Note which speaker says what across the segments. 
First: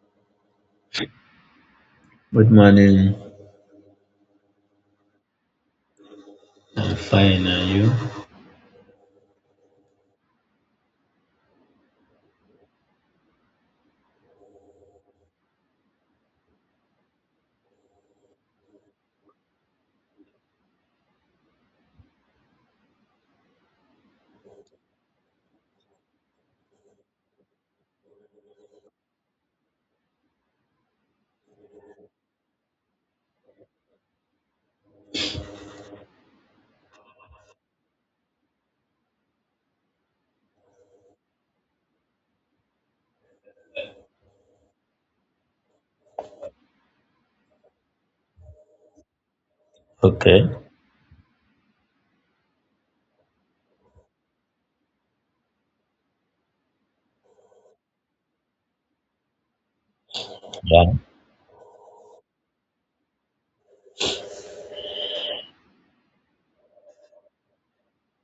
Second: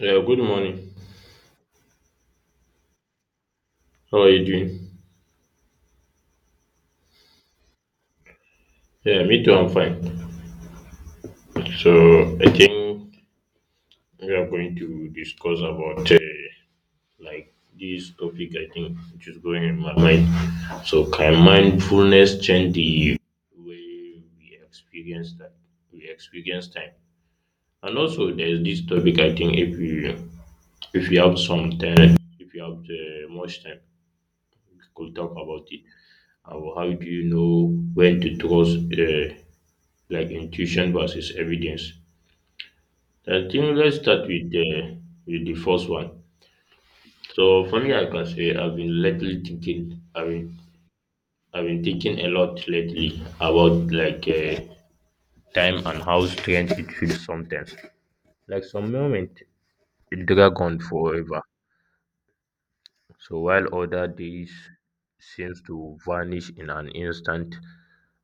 Speaker 1: Yeah, good morning.
Speaker 2: Good morning.
Speaker 1: How are you doing?
Speaker 2: I'm fine, are you?
Speaker 1: Yeah, me too. I'm fine. So I think we are going to discuss about like this topic, I think, which is going in my mind. So can mindfulness change the way we experience time? And also, there's this topic, I think. If you have some time, if you have much time, we could talk about it. How do you know when to trust, like, intuition versus evidence? I think let's start with the first one. So for me, I can say I've been lately thinking.
Speaker 2: Okay.
Speaker 1: I've been thinking a lot lately about like time and how strange it feels sometimes. Like some moment, it drag on
Speaker 2: Yeah.
Speaker 1: forever, so while other days seems to vanish in an instant.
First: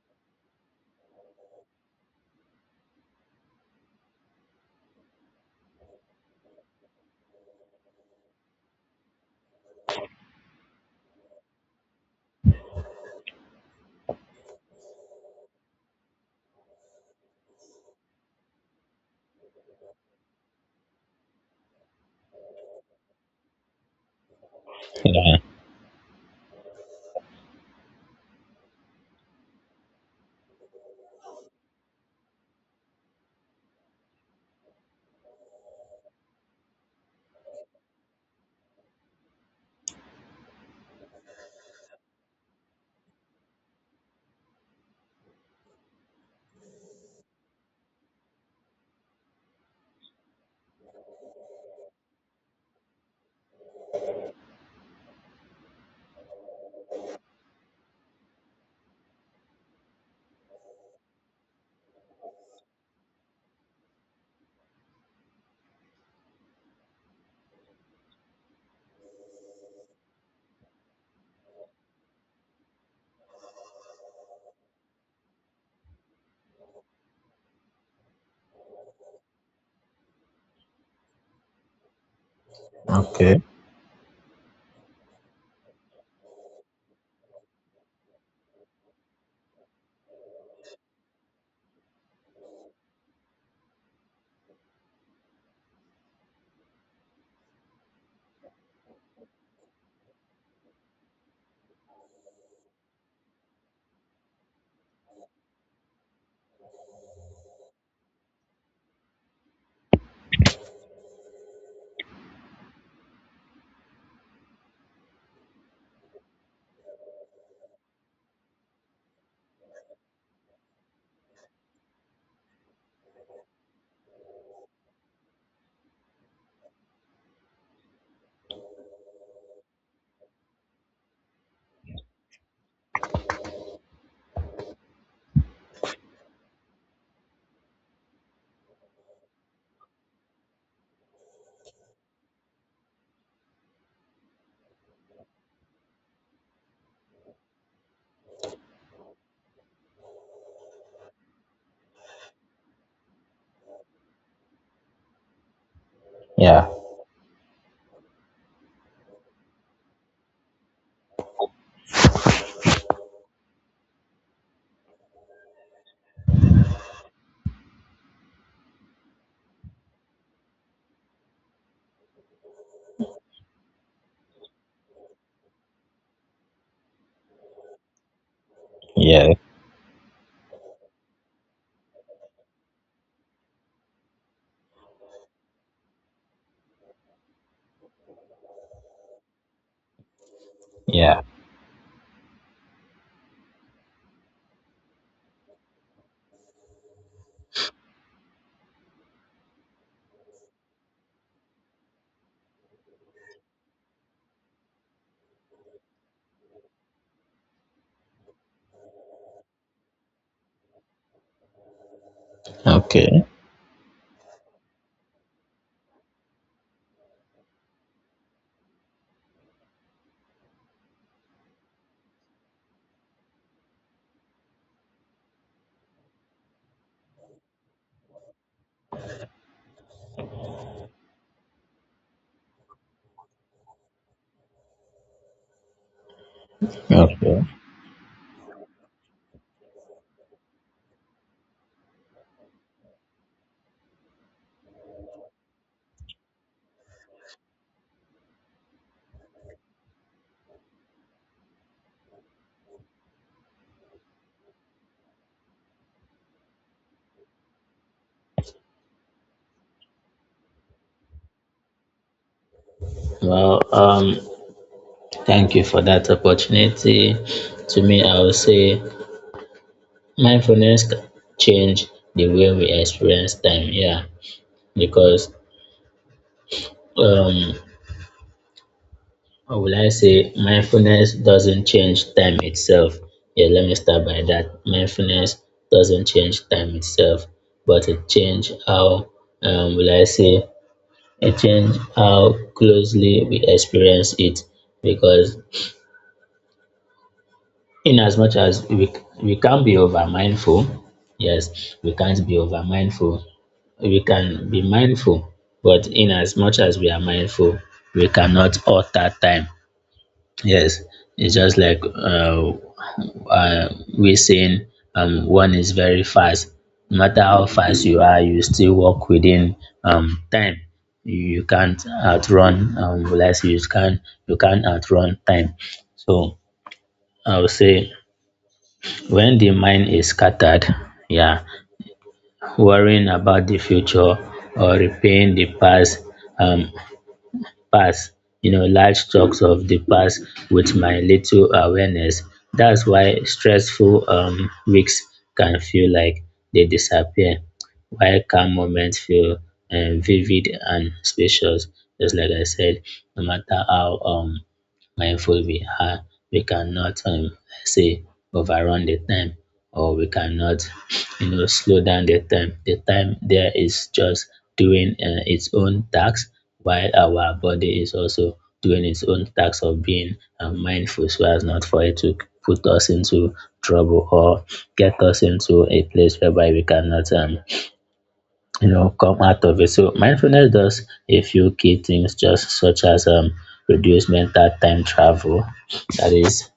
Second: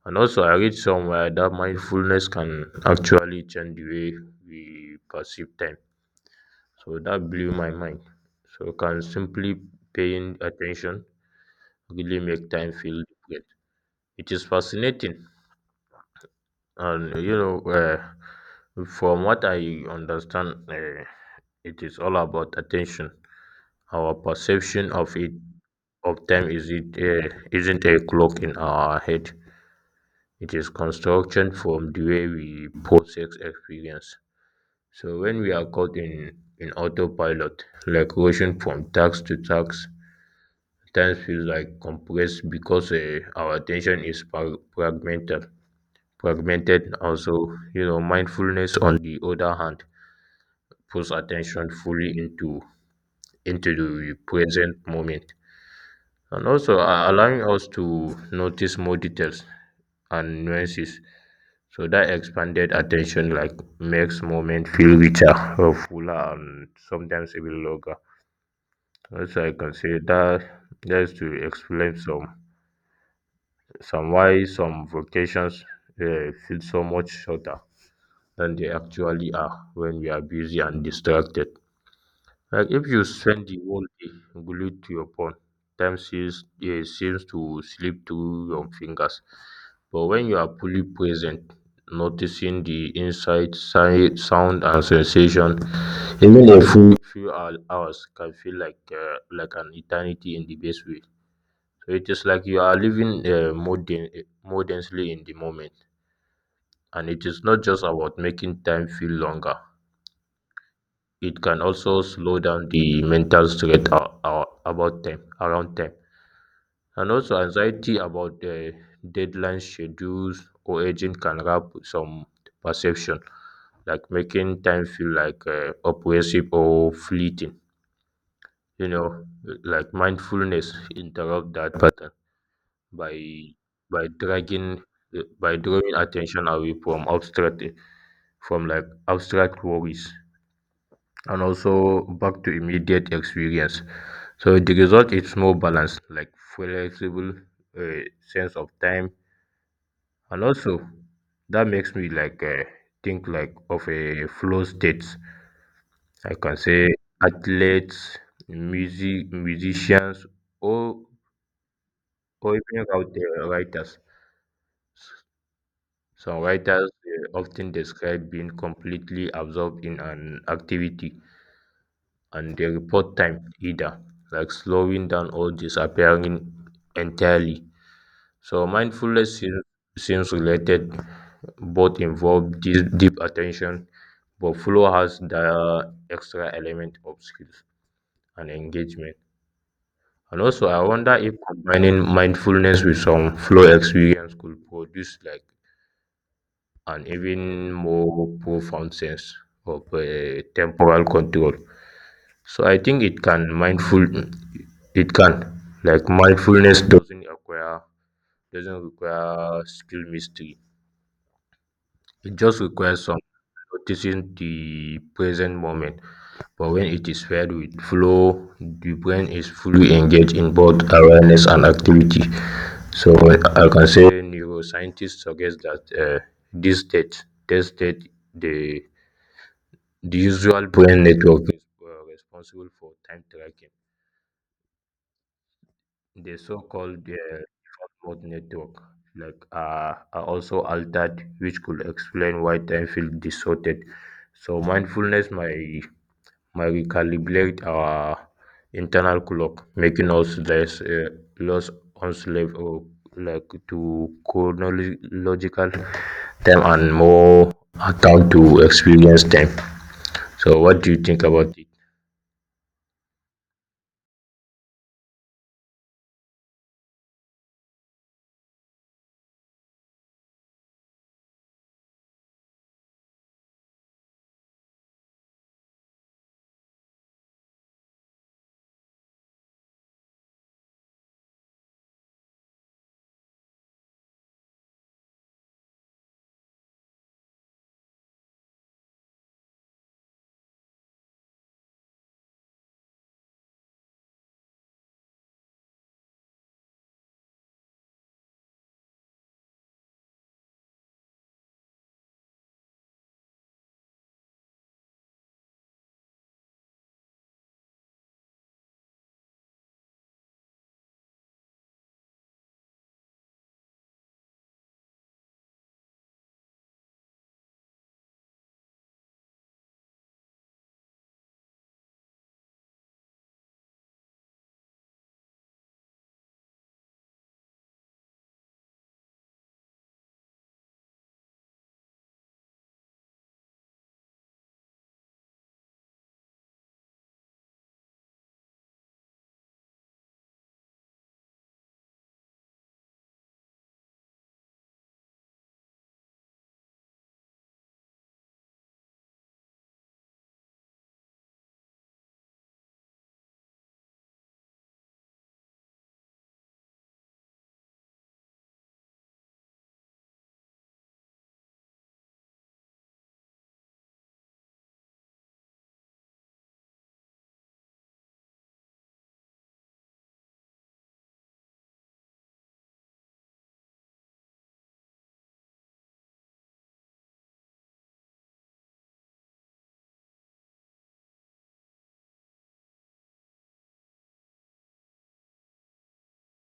Speaker 1: And also I read somewhere that mindfulness can actually change the way we perceive time. So that blew my mind. So can simply paying attention really make time feel different? It is fascinating. And you know, from what I understand, it is all about attention. Our perception
Speaker 2: Yeah.
Speaker 1: of time is isn't a clock in our head. It is construction from the way we process experience. So when we are caught in autopilot, like rushing from task to task, time feels like compressed because our attention is fragmented. Fragmented also, you know, mindfulness on the other hand puts attention fully into the present moment, and also allowing us to notice more details and nuances. So that expanded attention like makes moment feel richer, or fuller, and sometimes even longer. Also, I can say that just to explain some why some vacations feel so much shorter than they actually are when we are busy and distracted. Like if you
Speaker 2: Okay.
Speaker 1: spend the whole day glued to your phone, time seems, seems to slip through your fingers. But when you are fully present, noticing the insight, sight, sound, and sensation, even a few hours can feel like an eternity in the best way. So it is like you are living more, more densely in the moment, and it is not just about making time feel longer, it can also slow down the mental stress a- about time around time, and also anxiety about deadlines, schedules, or aging can wrap some perception, like making time feel like oppressive or fleeting, you know, like mindfulness interrupt that pattern by by dragging by drawing attention away from abstract, from like abstract worries, and also back to immediate experience. So the result is more balanced, like flexible, uh, sense of time, and also that makes me like think like of a flow state. I can
Speaker 2: Yeah.
Speaker 1: say athletes, musicians, or or even out there writers. Some writers often describe being completely absorbed in an activity, and they report time either like slowing down or disappearing entirely. So mindfulness
Speaker 2: Yeah.
Speaker 1: seems related. Both involve deep attention, but flow has the extra element of skills and engagement. And also, I wonder
Speaker 2: Yeah.
Speaker 1: if combining mindfulness with some flow experience could produce like an even more profound sense of temporal control. So I think it can mindful, it can like mindfulness doesn't require skill mystery. It just requires some
Speaker 2: Okay.
Speaker 1: noticing the present moment, but when it is paired with flow, the brain is fully engaged in both awareness and activity. So I can say neuroscientists suggest that this state, the the usual brain network is responsible for time tracking. The so-called
Speaker 2: Okay.
Speaker 1: default mode network, like are also altered, which could explain why time feels distorted. So mindfulness might recalibrate our internal clock, making us less enslaved or like to chronological time and more account to experience time. So, what do you think about it?
Speaker 2: Well, thank you for that opportunity. To me, I would say mindfulness can change the way we experience time. Yeah, because, um, Or will I say mindfulness doesn't change time itself? Yeah, let me start by that. Mindfulness doesn't change time itself, but it change how, will I say, it change how closely we experience it. Because in as much as we can't be over mindful, yes, we can't be over mindful. We can be mindful, but in as much as we are mindful, we cannot alter time. Yes, it's just like, uh, we're saying, one is very fast. No matter how fast you are, you still work within time. You can't outrun. Let's You can't outrun time. So I would say, when the mind is scattered, yeah, worrying about the future or repaying the past, um, past large chunks of the past with my little awareness. That's why stressful weeks can feel like they disappear, while calm moments feel vivid and spacious. Just like I said, no matter how mindful we are, we cannot say overrun the time, or we cannot slow down the time. The time there is just doing its own task, while our body is also doing its own task of being mindful, so as not for it to put us into trouble or get us into a place whereby we cannot, come out of it. So mindfulness does a few key things, just such as reduce mental time travel. That is,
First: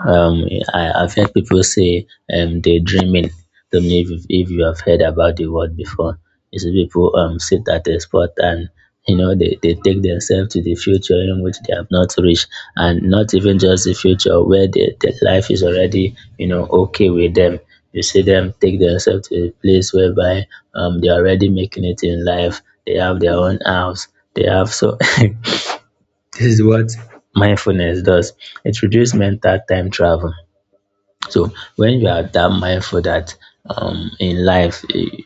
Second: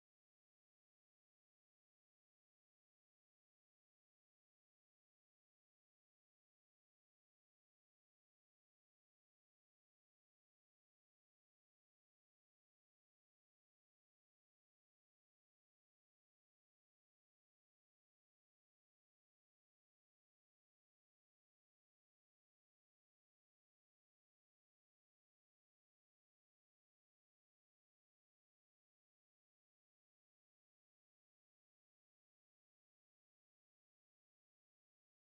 Speaker 2: um, I've heard people say, daydreaming. Don't know if, if you have heard about the word before. You see people sit at a spot, and they take themselves to the future, in which they have not reached, and not even just the future where the life is already okay with them. You see them take themselves to a place whereby they're already making it in life, they have their own house, they have so this is what mindfulness does. It reduces mental time travel. So when you are that mindful, that in life,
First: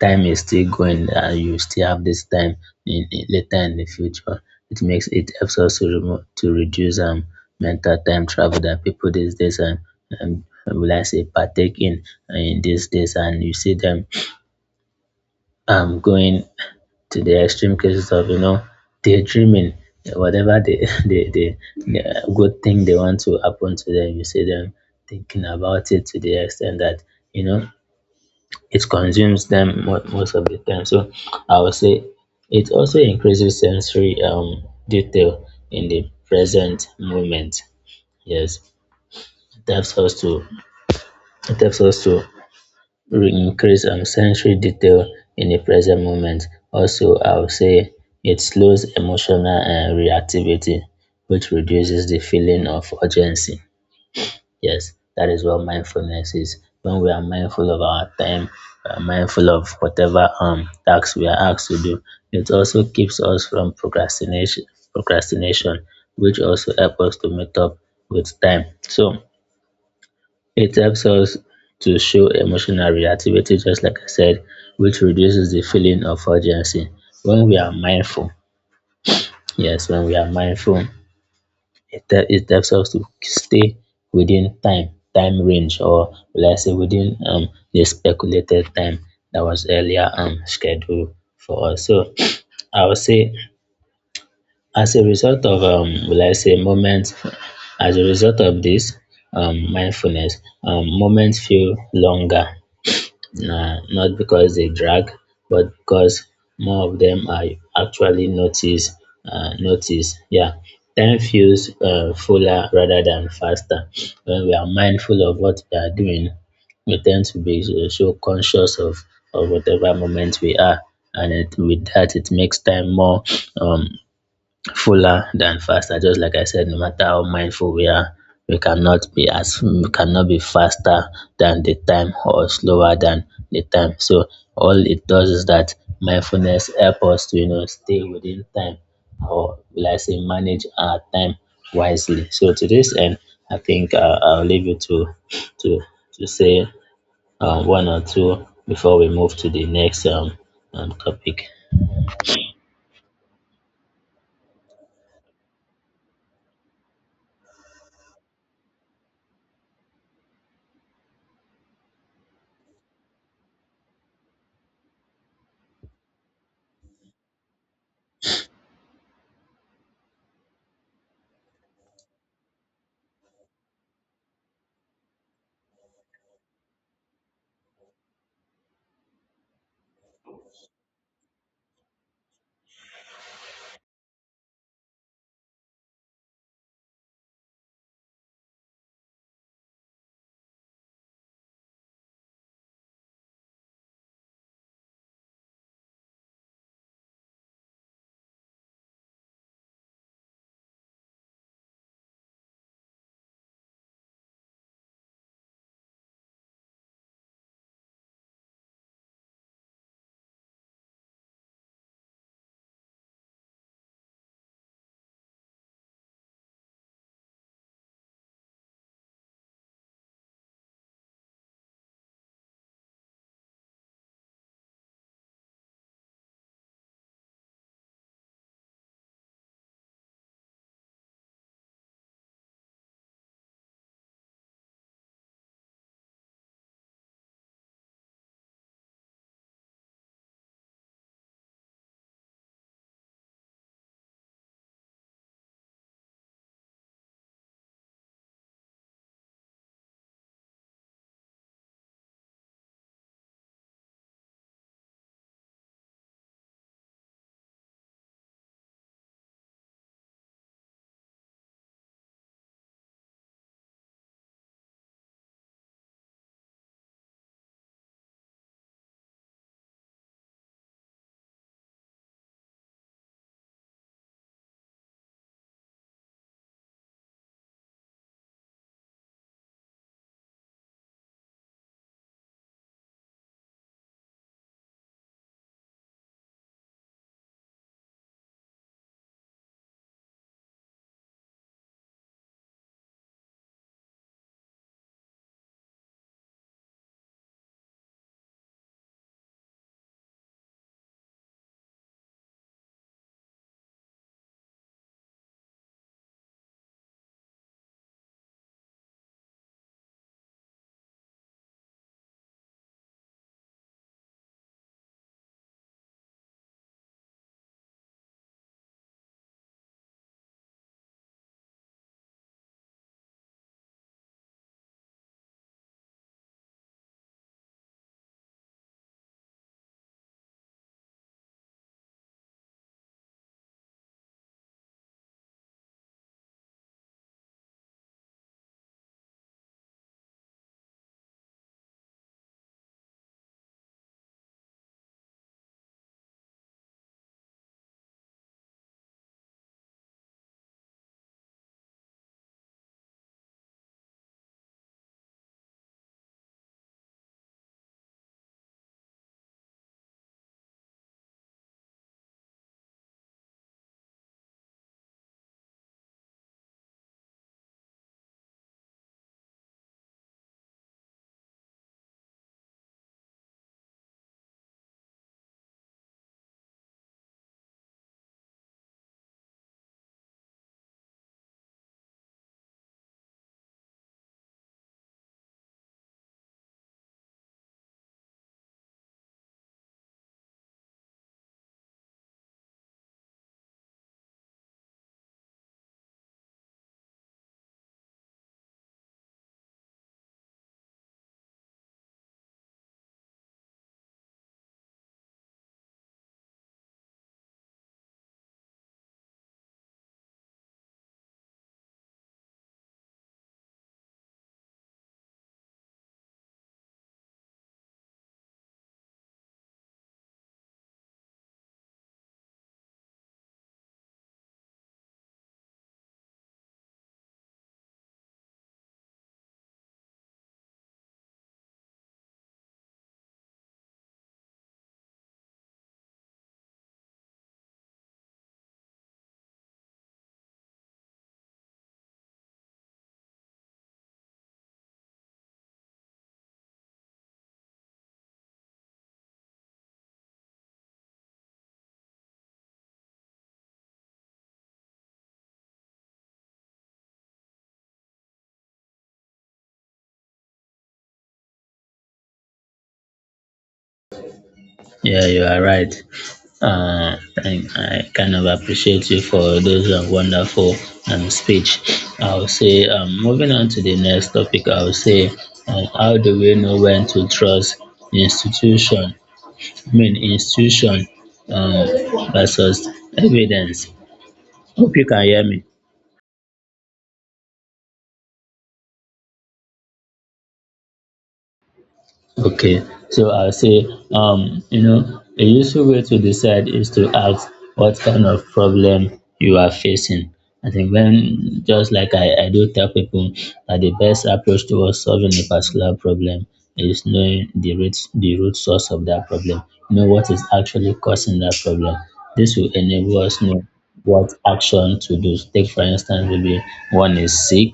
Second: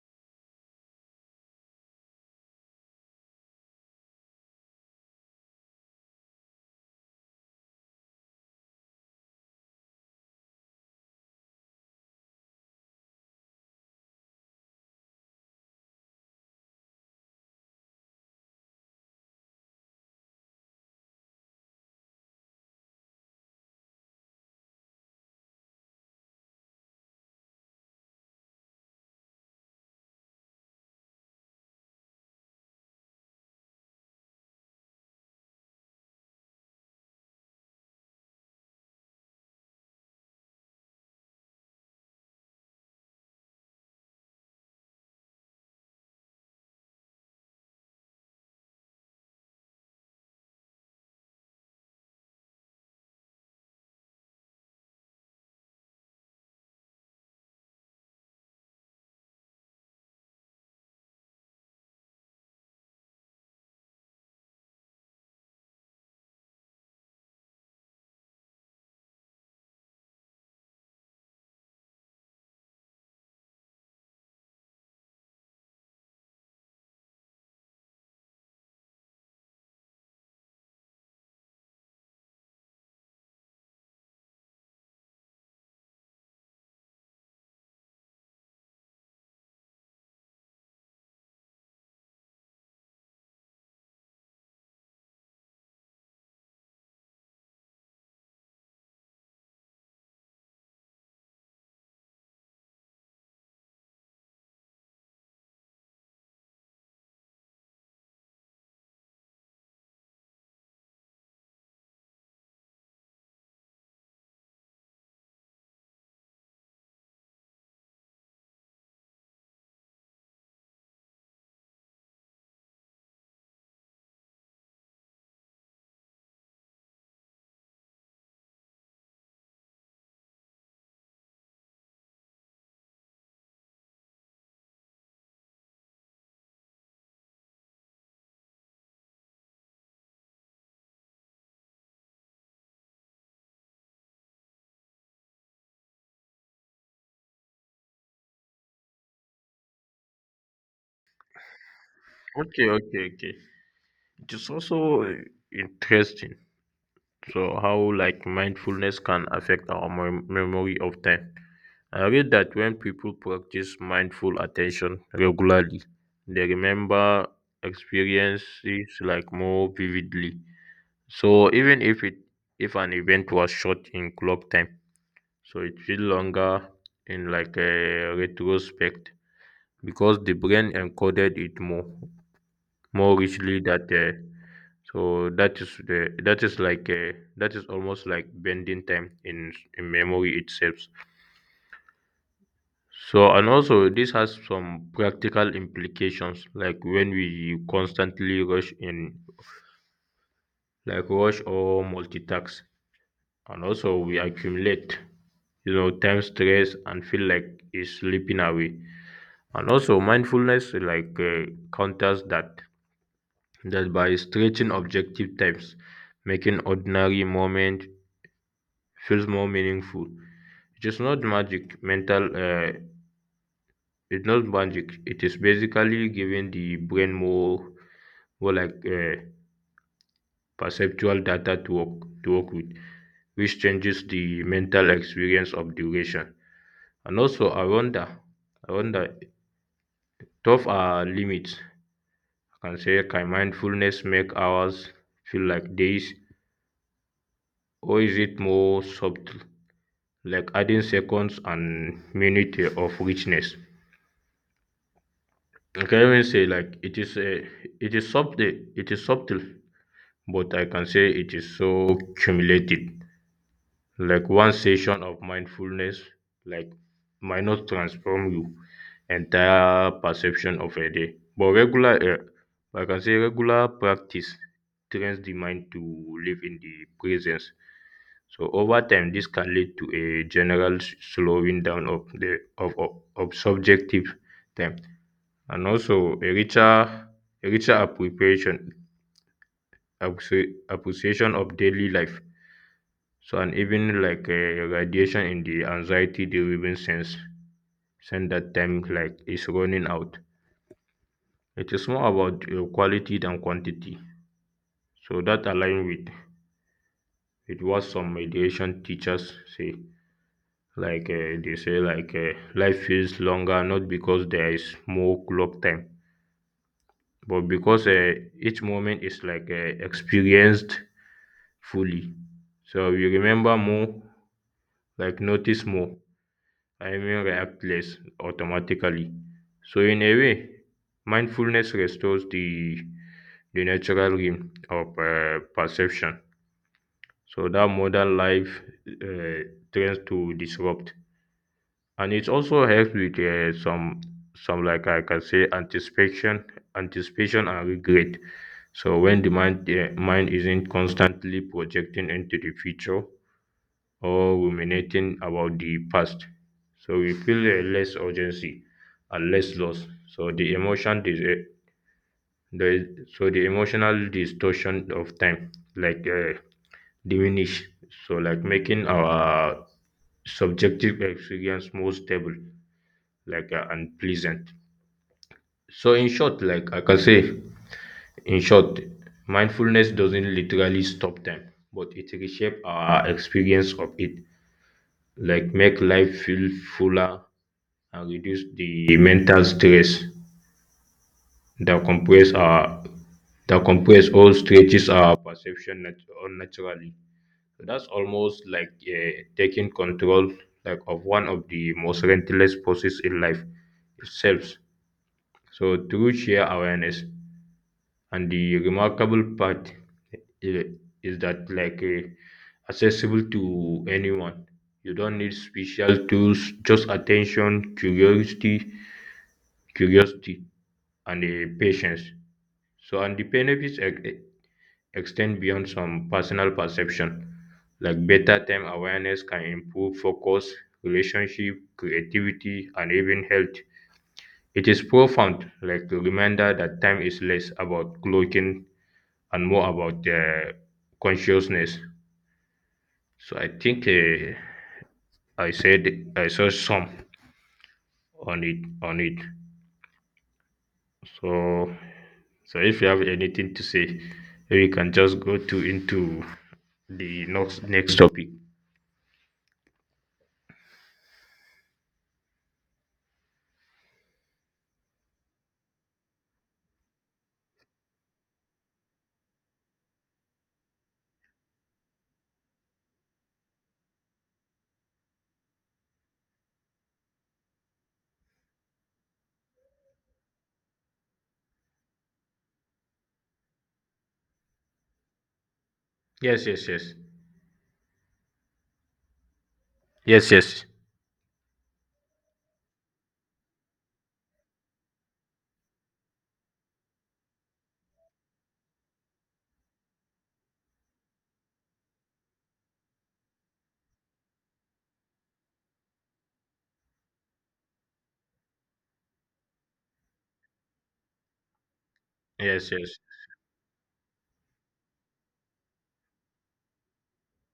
Speaker 2: time is still going, and you still have this time later in the future, it helps us to reduce mental time travel that people these days, and, will I say, partake in these days. And you see them going to the extreme cases of, daydreaming, whatever the the, the the good thing they want to happen to them. You see them thinking about it to the extent that, you know it consumes them most of the time. So I would say, it also increases sensory detail in the present moment. Yes, it helps us to it helps us to increase sensory detail in the present moment. Also, I would say, it slows emotional reactivity, which reduces the feeling of urgency. Yes, that is what mindfulness is. When we are mindful of our time, we are mindful of whatever tasks we are asked to do. It also keeps us from procrastination, which also helps us to meet up with time. So it helps us to show emotional reactivity, just like I said, which reduces the feeling of urgency. When we are mindful, yes, when we are mindful, it helps us to stay within time range, or let's say within the speculated time that was earlier scheduled for us. So I would say, as a result of, will I say, moments, as a result of this mindfulness, moments feel longer. Nah, not because they drag, but because more of them are actually notice. Noticed. Yeah, time feels fuller rather than faster. When we are mindful of what we are doing, we tend to be so conscious of whatever moment we are, and it, with that, it makes time more, um, fuller than faster. Just like I said, no matter how mindful we are, we cannot be faster than the time, or slower than the time. So all it does is that mindfulness help us to, stay within time, or will I say, manage our time wisely. So to this end, I think, I'll leave you to to say, one or two, before we move to the next topic.
Speaker 1: Okay, okay, okay. It is also interesting. So how like mindfulness can affect our memory of time. I read that when people practice mindful attention regularly, they remember experiences like more vividly. So even if an event was short in clock time, so it feels longer in like a retrospect because the brain encoded it more richly that so that is the that is like a that is almost like bending time in memory itself. So, and also this has some practical implications, like when we constantly like rush or multitask, and also we accumulate, you know, time stress and feel like it's slipping away. And also mindfulness like counters that by stretching objective types, making ordinary moment feels more meaningful. It is not magic, mental, it's not magic. It is basically giving the brain more or like perceptual data to work with, which changes the mental experience of duration. And also, I wonder, tough are limits. I can say, can mindfulness make hours feel like days, or is it more subtle, like adding seconds and minute of richness? I can even say like it is subtle, but I can say it is so cumulative. Like one session of mindfulness like might not transform you entire perception of a day, but I can say regular practice trains the mind to live in the presence. So over time this can lead to a general slowing down of of subjective time, and also a richer appreciation of daily life. So and even like radiation in the anxiety driven sense that time like is running out. It is more about quality than quantity. So that align with what some mediation teachers say, like they say like life feels longer not because there is more clock time, but because each moment is like experienced fully. So we remember more, like notice more, I mean react less automatically. So in a way, mindfulness restores the natural realm of perception, so that modern life uh, tends to disrupt, and it also helps with some like I can say anticipation and regret. So when the mind isn't constantly projecting into the future, or ruminating about the past. So we feel a less urgency and less loss. So the emotional distortion of time like diminish, so like making our subjective experience more stable, like and pleasant. So in short, in short, mindfulness doesn't literally stop time, but it reshapes our experience of it. Like make life feel fuller and reduce the mental stress that compress our that compress all stretches our perception unnaturally. That's almost like taking control like of one of the most relentless forces in life itself. So through sheer awareness, and the remarkable part i- is that like accessible to anyone. You don't need special tools, just attention curiosity curiosity and patience. So and the benefits extend beyond some personal perception, like better time awareness can improve focus, relationship, creativity, and even health. It is profound, like a reminder that time is less about clocking and more about the consciousness. So I think I said I saw some on it. So, so if you have anything to say, we can just go to into the next topic.
Speaker 2: Yeah, you are right. Uh, I kind of appreciate you for those wonderful speech. I'll say, moving on to the next topic, I'll say, how do we know when to trust institution? I mean, institution, um, versus evidence. Hope you can hear me.
Speaker 1: Yes, yes, yes, yes, yes,
Speaker 2: Okay, so I'll say, a useful way to decide is to ask what kind of problem you are facing. I think when, just like I do tell people, that the best approach towards solving a particular problem is knowing the root source of that problem. Know what is actually causing that problem. This will
Speaker 1: yes, yes.
Speaker 2: enable us know what action to do. Take, for instance, maybe one is sick.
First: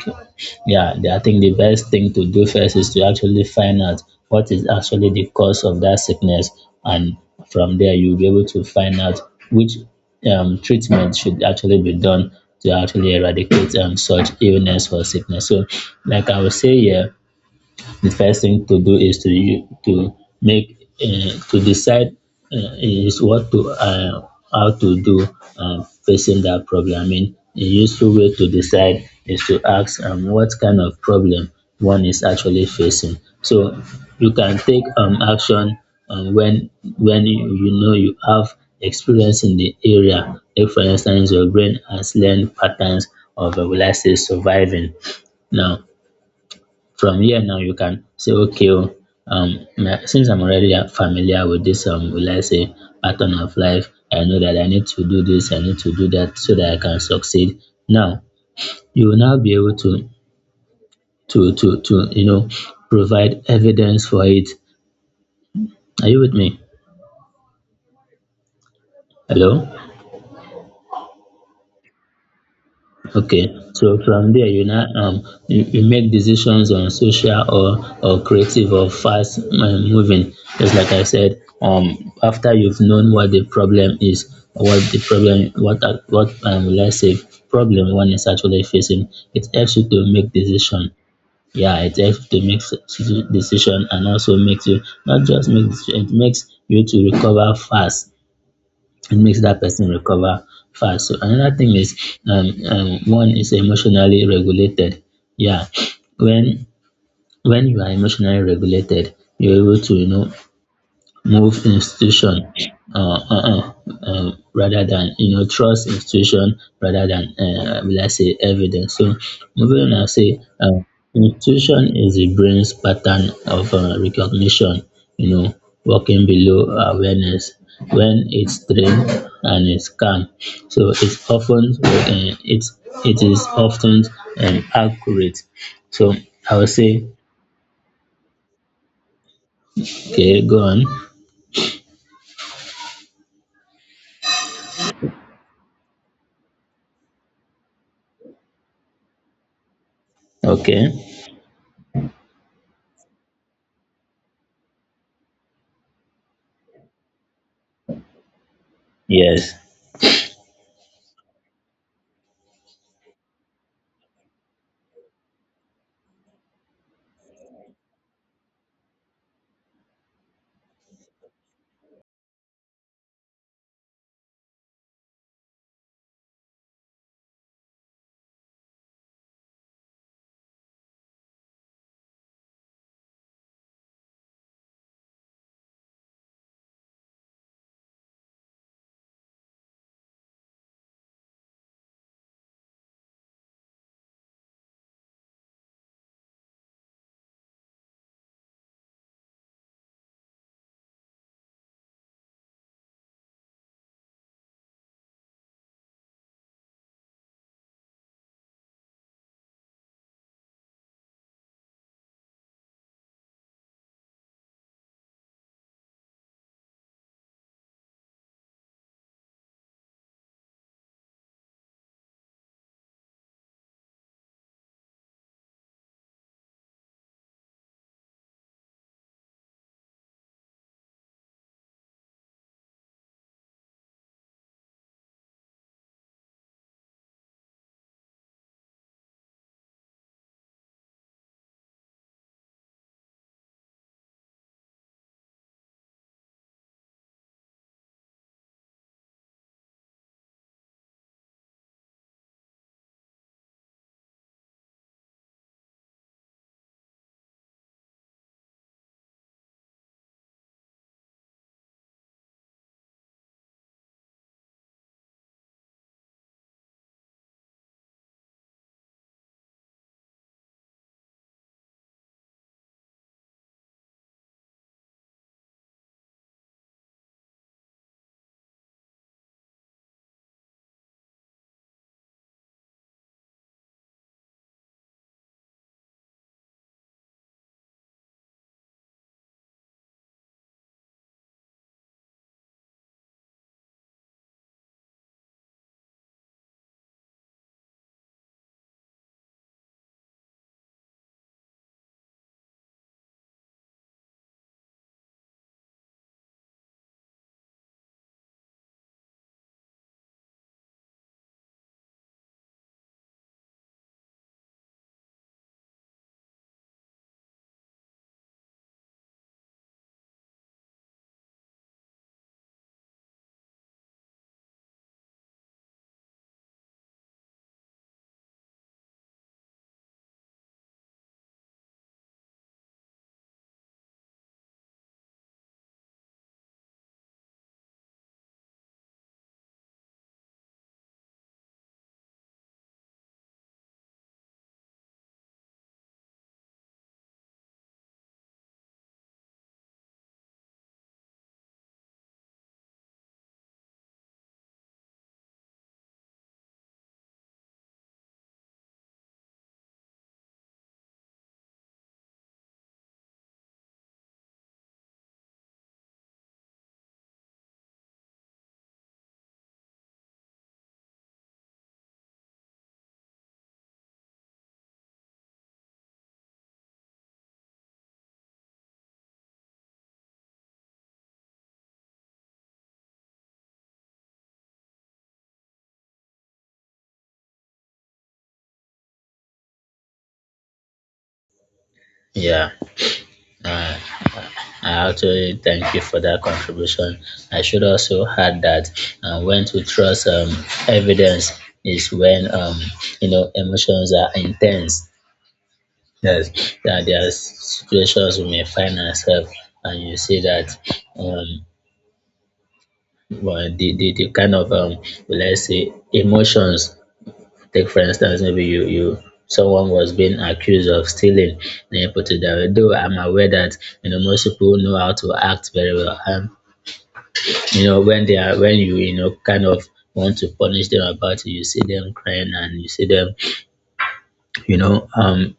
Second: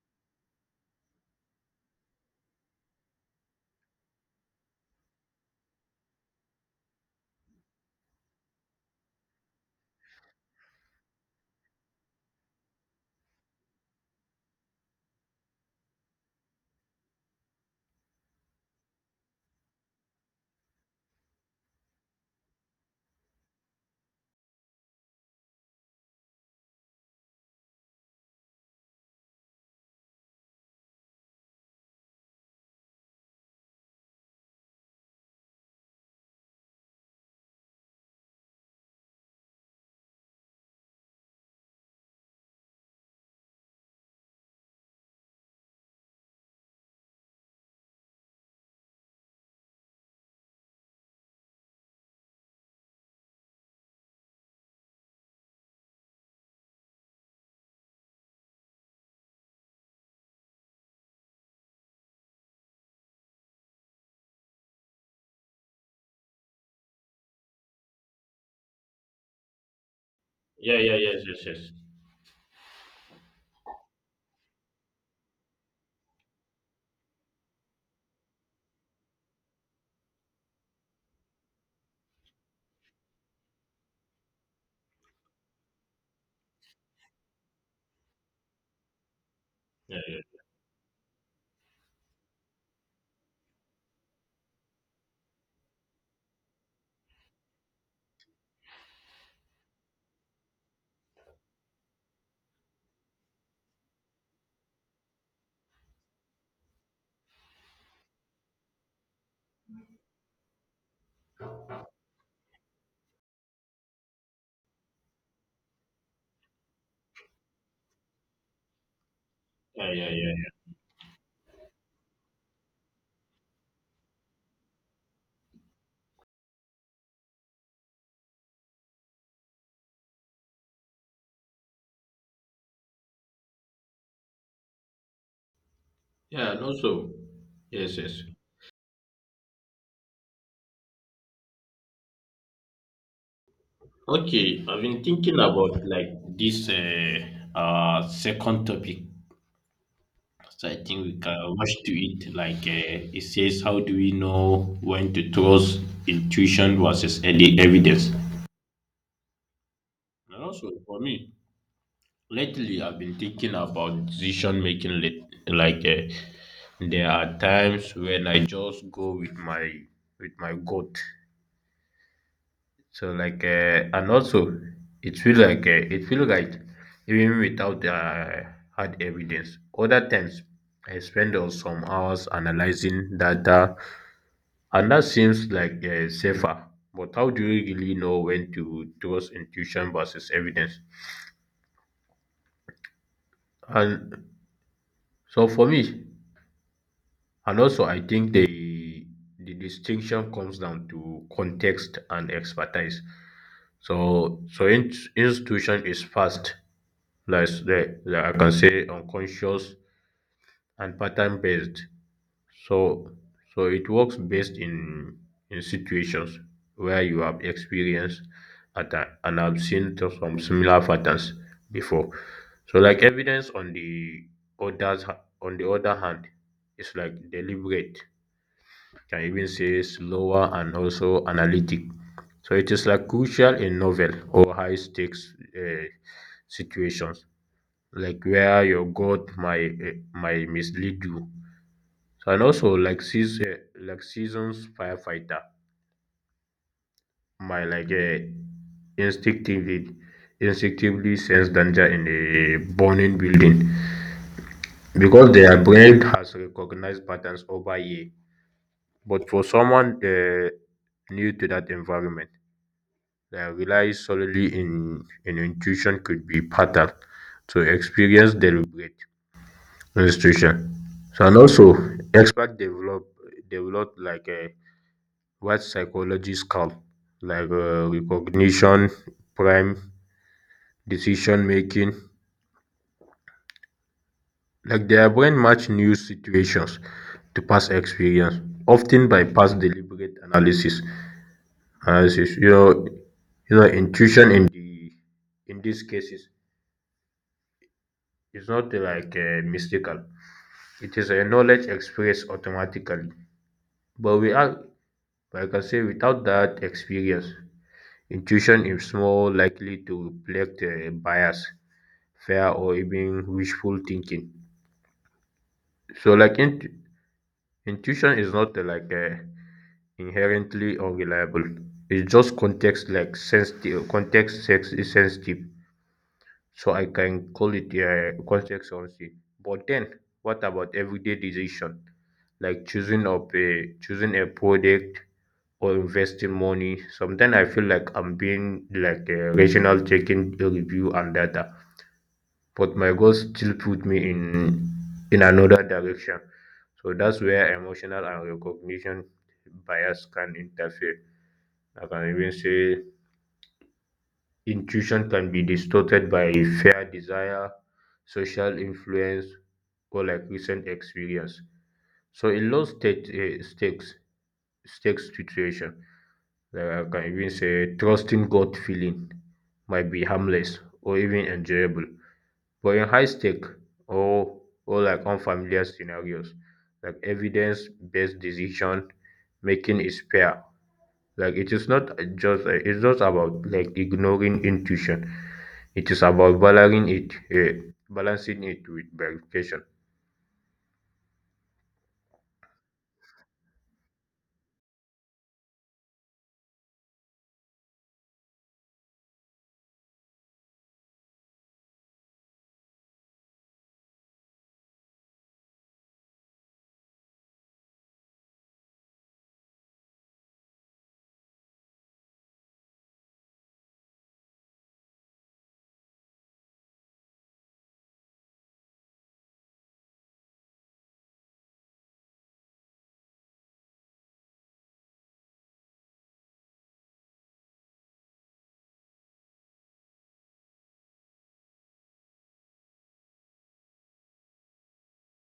Speaker 2: Yeah, I think the best thing to do first is to actually find out what is actually the cause of that sickness, and from there you'll be able to find out which treatment should actually be done to actually eradicate such illness or sickness. So, like I was saying, yeah, the first thing to do is to you to make, to decide, is what to, how to do, facing that problem. I mean, a useful way to decide is to ask what kind of problem one is actually facing. So you can take action when you know you have experience in the area. If, for instance, your brain has learned patterns of, will I say, surviving. Now, from here now you can say, okay, oh, since I'm already familiar with this, will I say, pattern of life, I know that I need to do this, I need to do that, so that I can succeed. Now, you will now be able to, provide evidence for it. Are you with me? Hello?
Speaker 1: Yeah, yeah, yes, yes, yes.
Speaker 2: Okay, so from there you now you make decisions on social, or creative, or fast moving. Just like I said, after you've known what the problem is, what let's say, problem one is actually facing, it helps you to
Speaker 1: Yeah,
Speaker 2: make decision. Yeah, it helps to make decision, and also makes you, not just makes it, makes you to recover fast, it makes that person recover fast. So another thing is, one is emotionally regulated. Yeah, when you are emotionally regulated, you're able to, move institution, uh, uh, uh, rather than, trust institution, rather than, will I say, evidence. So moving
Speaker 1: yeah,
Speaker 2: on, I
Speaker 1: yeah,
Speaker 2: say,
Speaker 1: yeah.
Speaker 2: institution is the brain's pattern of, recognition. You know, working below awareness, when it's trained and it's calm. So it's often, it is often, accurate. So
Speaker 1: Yeah,
Speaker 2: I
Speaker 1: and
Speaker 2: will say,
Speaker 1: also, yes, yes.
Speaker 2: okay, go on.
Speaker 1: Okay, I've been thinking about like this second topic. So I
Speaker 2: Okay,
Speaker 1: think we can rush to it. Like it says, how do we know when to trust intuition versus early evidence?
Speaker 2: yes,
Speaker 1: And also for me, lately I've been thinking about decision making. Late, like there are times when I just go with my gut. So like and also it feel right even without hard evidence. Other times I spend some hours analyzing data, and that seems like safer. But how do you really know when to trust intuition versus evidence? And so for me, and also I think the distinction comes down to context and expertise. So institution is fast, like, like I can say unconscious and pattern based. So, so it works best in situations where you have experienced and have seen to some similar patterns before. So, like evidence on on the other hand, it's like deliberate. Can even say slower and also analytic. So it is like crucial in novel or high stakes situations, like where your gut might mislead you, and also like like seasons firefighter my like instinctively instinctively sense danger in a burning building because their brain has recognized patterns over year. But for someone new to that environment, that relies solely in intuition could be fatal to experience deliberate institution. So and also expert develop like a what psychology's call, like recognition, prime, decision making. Like their brain match new situations to past experience, often by past deliberate analysis. Analysis, you know, intuition in the in these cases is not like mystical. It is a knowledge expressed automatically, but we are, like I say, without that experience, intuition is more likely to reflect bias, fear, or even wishful thinking. So, intuition is not inherently unreliable. It's just context, like sensitive. Context sex is sensitive, so I can call it context sensitive. But then, what about everyday decision, like choosing a product or investing money. Sometimes I feel like I'm being like a rational taking a review and data, but my goals still put me in another direction. So that's where emotional and recognition bias can interfere. I can even say intuition can be distorted by fear, desire, social influence, or like recent experience. So in low state stakes situation, like I can even say trusting gut feeling might be harmless or even enjoyable. But in high stake or or like unfamiliar scenarios, like evidence based decision making is fair. Like it's not about like ignoring intuition. It is about balancing it with verification.
Speaker 2: yeah. I actually thank you for that contribution. I should also add that, when to trust evidence is when, emotions are intense. Yes, that there are situations we may find ourselves, and you see that, um, well, the kind of, let's say, emotions. Take, for instance, maybe you you someone was being accused of stealing, then you put it that way. Though I'm aware that, most people know how to act very well. When they are when you know kind of want to punish them about it, you see them crying, and you see them, you know um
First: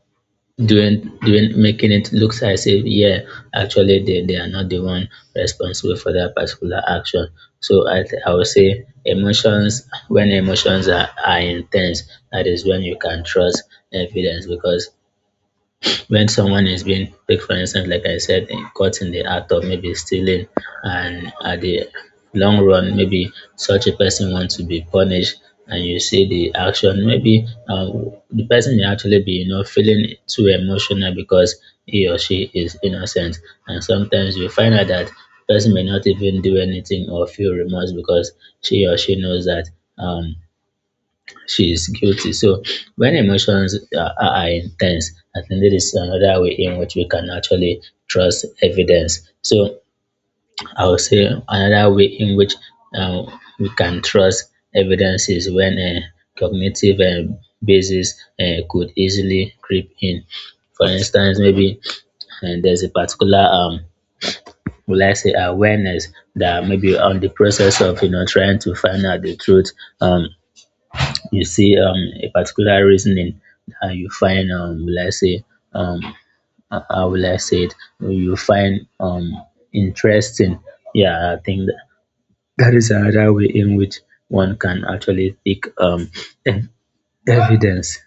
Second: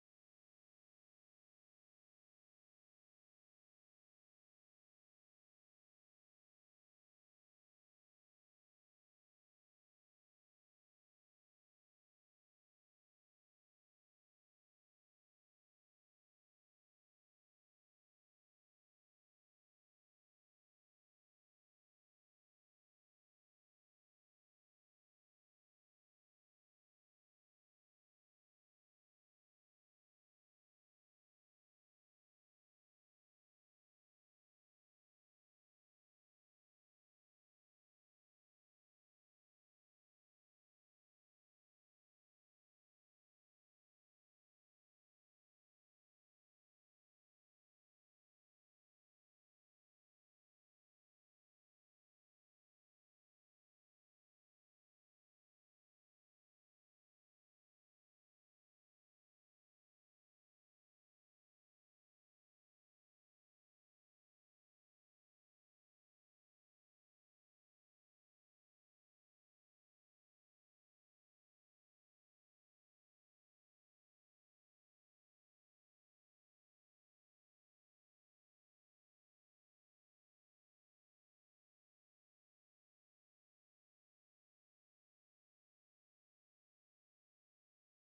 Speaker 2: doing, making it looks as if, yeah, actually they are not the one responsible for that particular action. So I would say, emotions, when emotions are intense, that is when you can trust evidence. Because when someone is being, like, for instance, like I said, caught in the act of maybe stealing, and at the long run, maybe such a person wants to be punished, and you see the action, maybe the person may actually be, you know, feeling too emotional, because he or she is innocent. And sometimes you find out that person may not even do anything, or feel remorse, because she or she knows that um she is guilty. So when emotions are intense, I think that is another way in which we can actually trust evidence. So I would say another way in which um, we can trust evidence is when a cognitive basis could easily creep in. For instance, maybe there's a particular will I say awareness that maybe on the process of you know trying to find out the truth um you see a particular reasoning that you find will I say um how will I say it, you find interesting. Yeah, I think that is another way in which one can actually pick ev- evidence,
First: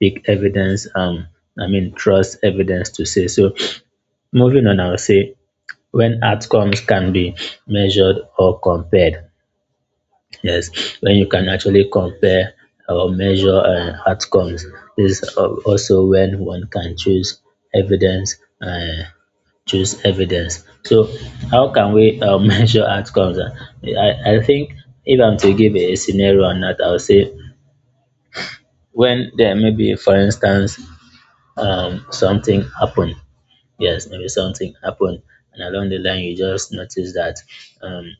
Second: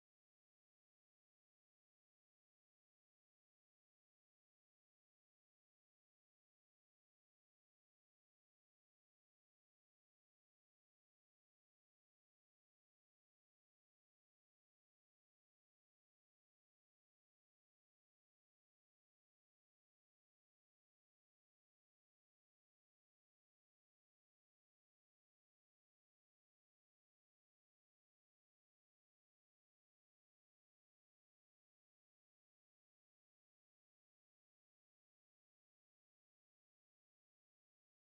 Speaker 2: pick evidence, I mean, trust evidence to say so. Moving on, I will say when outcomes can be measured or compared. Yes, when you can actually compare or measure outcomes. This is also when one can choose evidence, uh, choose evidence. So, how can we measure outcomes? I think if I'm to give a scenario on that, I'll say when there may be, for instance, something happened. Yes, maybe something happened, and along the line you just notice that um,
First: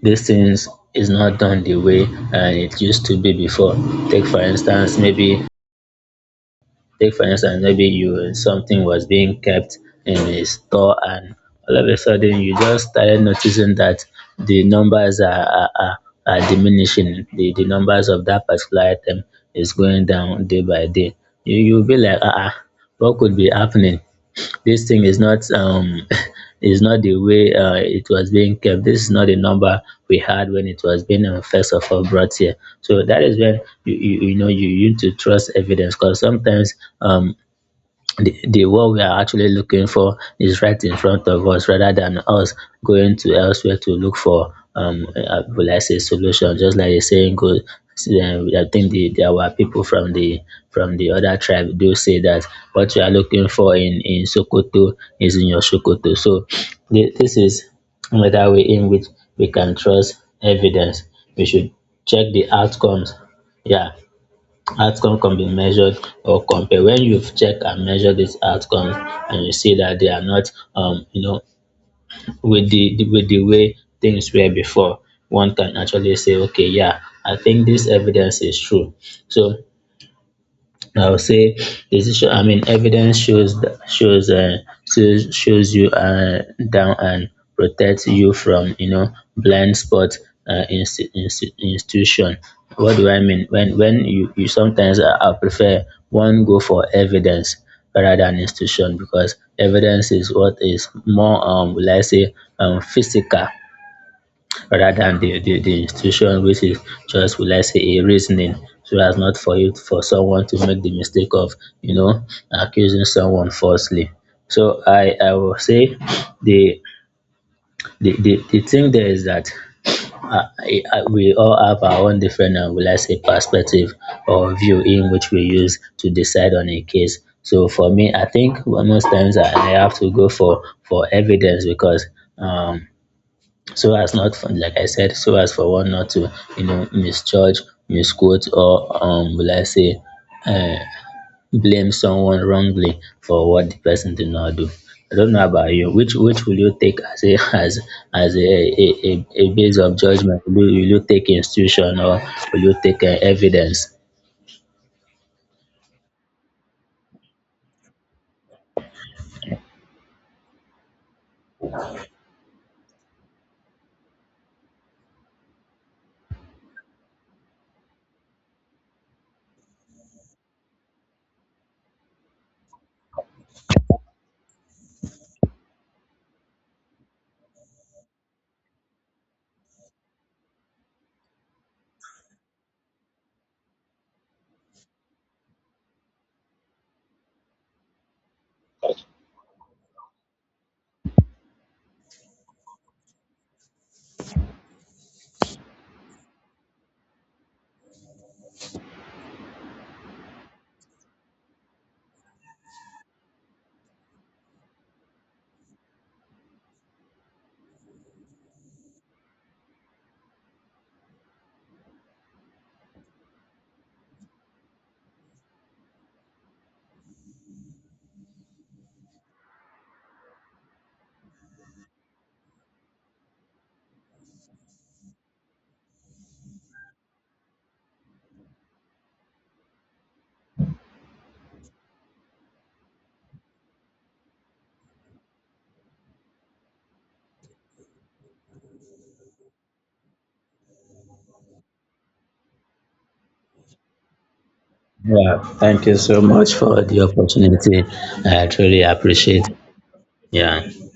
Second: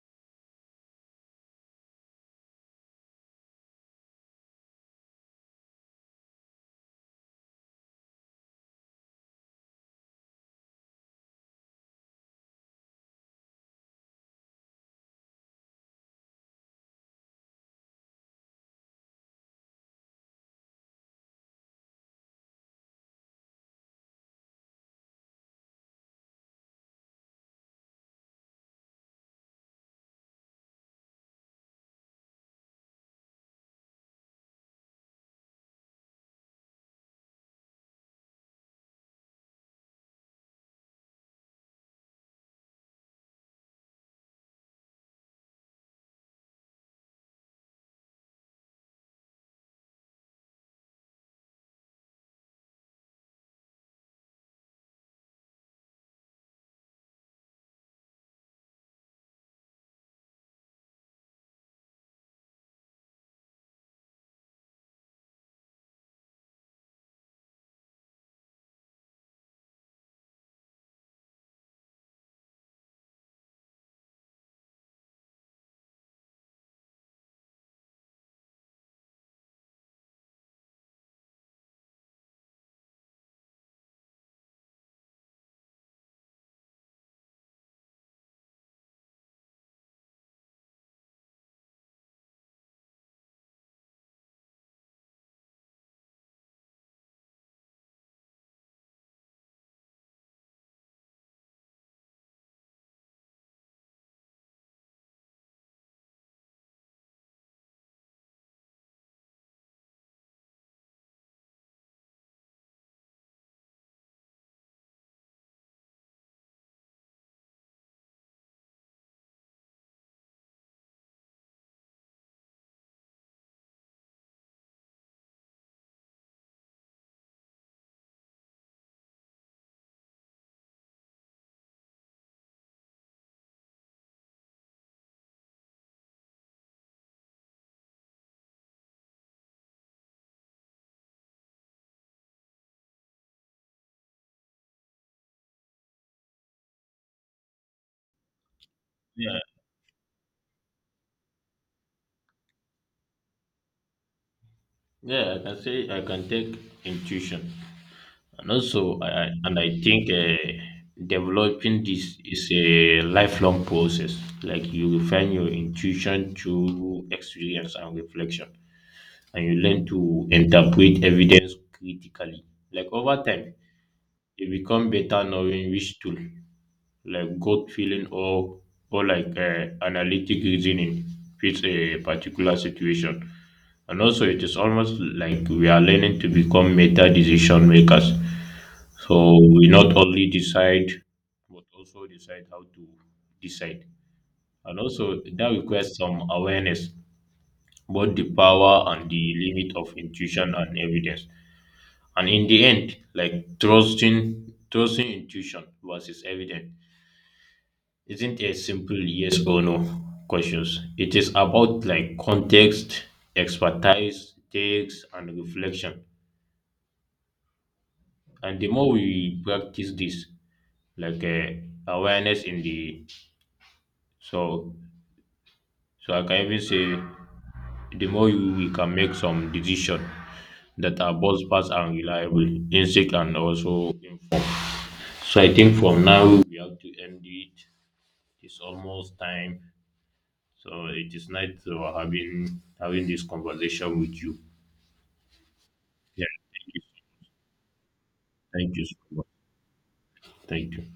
Speaker 2: these things is not done the way it used to be before. Take for instance, maybe you something was being kept in a store, and all of a sudden you just started noticing that the numbers are diminishing. The numbers of that particular item is going down day by day. You'll be like, ah, ah, what could be happening? This thing is not is not the way it was being kept. This is not the number we had when it was being first of all brought here. So that is when you know you need to trust evidence because sometimes um the what we are actually looking for is right in front of us rather than us going to elsewhere to look for will I say solution, just like the saying goes. See, I think the our people from the other tribe do say that what you are looking for in Sokoto is in your Sokoto. So this is another way in which we can trust evidence. We should check the outcomes. Yeah. Outcome can be measured or compared. When you check and measure these outcomes and you see that they are not, you know, with the with the way things were before, one can actually say, okay, yeah, I think this evidence is true. So I would say decision. I mean, evidence shows shows shows you down and protects you from, you know, blind spot institution. What do I mean? When when you sometimes I prefer one go for evidence rather than institution because evidence is what is more will I say physical rather than the institution, which is just will I say a reasoning, so as not for you for someone to make the mistake of, you know, accusing someone falsely. So I will say the the thing there is that we all have our own different will I say perspective or view in which we use to decide on a case. So for me, I think most times I have to go for evidence because um so as not for, like I said, so as for one not to, you know, misjudge, misquote, or will I say, uh, blame someone wrongly for what the person did not do. I don't know about you. Which will you take as a as as a a, a,
Speaker 1: Yeah,
Speaker 2: a base of judgment? Will you take institution or will you take evidence?
Speaker 1: yeah, I can say I can take intuition. And also, and I think developing this is a lifelong process. Like you refine your intuition through experience and reflection, and you learn to interpret evidence critically. Like over time, you become better knowing which tool, like gut feeling or like analytic reasoning, fits a particular situation. And also it is almost like we are learning to become meta decision makers. So we not only decide, but also decide how to decide. And also that requires some awareness, both the power and the limit of intuition and evidence. And in the end, like trusting intuition versus evidence isn't a simple yes or no questions. It is about like context, expertise, takes, and reflection. And the more we practice this, like awareness in the, so so I can even say the more we can make some decision that are both fast and reliable, insect. And also, so I think from now we have to end it. It's almost time. So it is nice having this conversation with you.
Speaker 2: Yeah. Thank you so
Speaker 1: Yeah.
Speaker 2: much
Speaker 1: Thank you.
Speaker 2: for the opportunity. I
Speaker 1: Thank
Speaker 2: truly
Speaker 1: you so much.
Speaker 2: appreciate. Yeah.
Speaker 1: Thank you.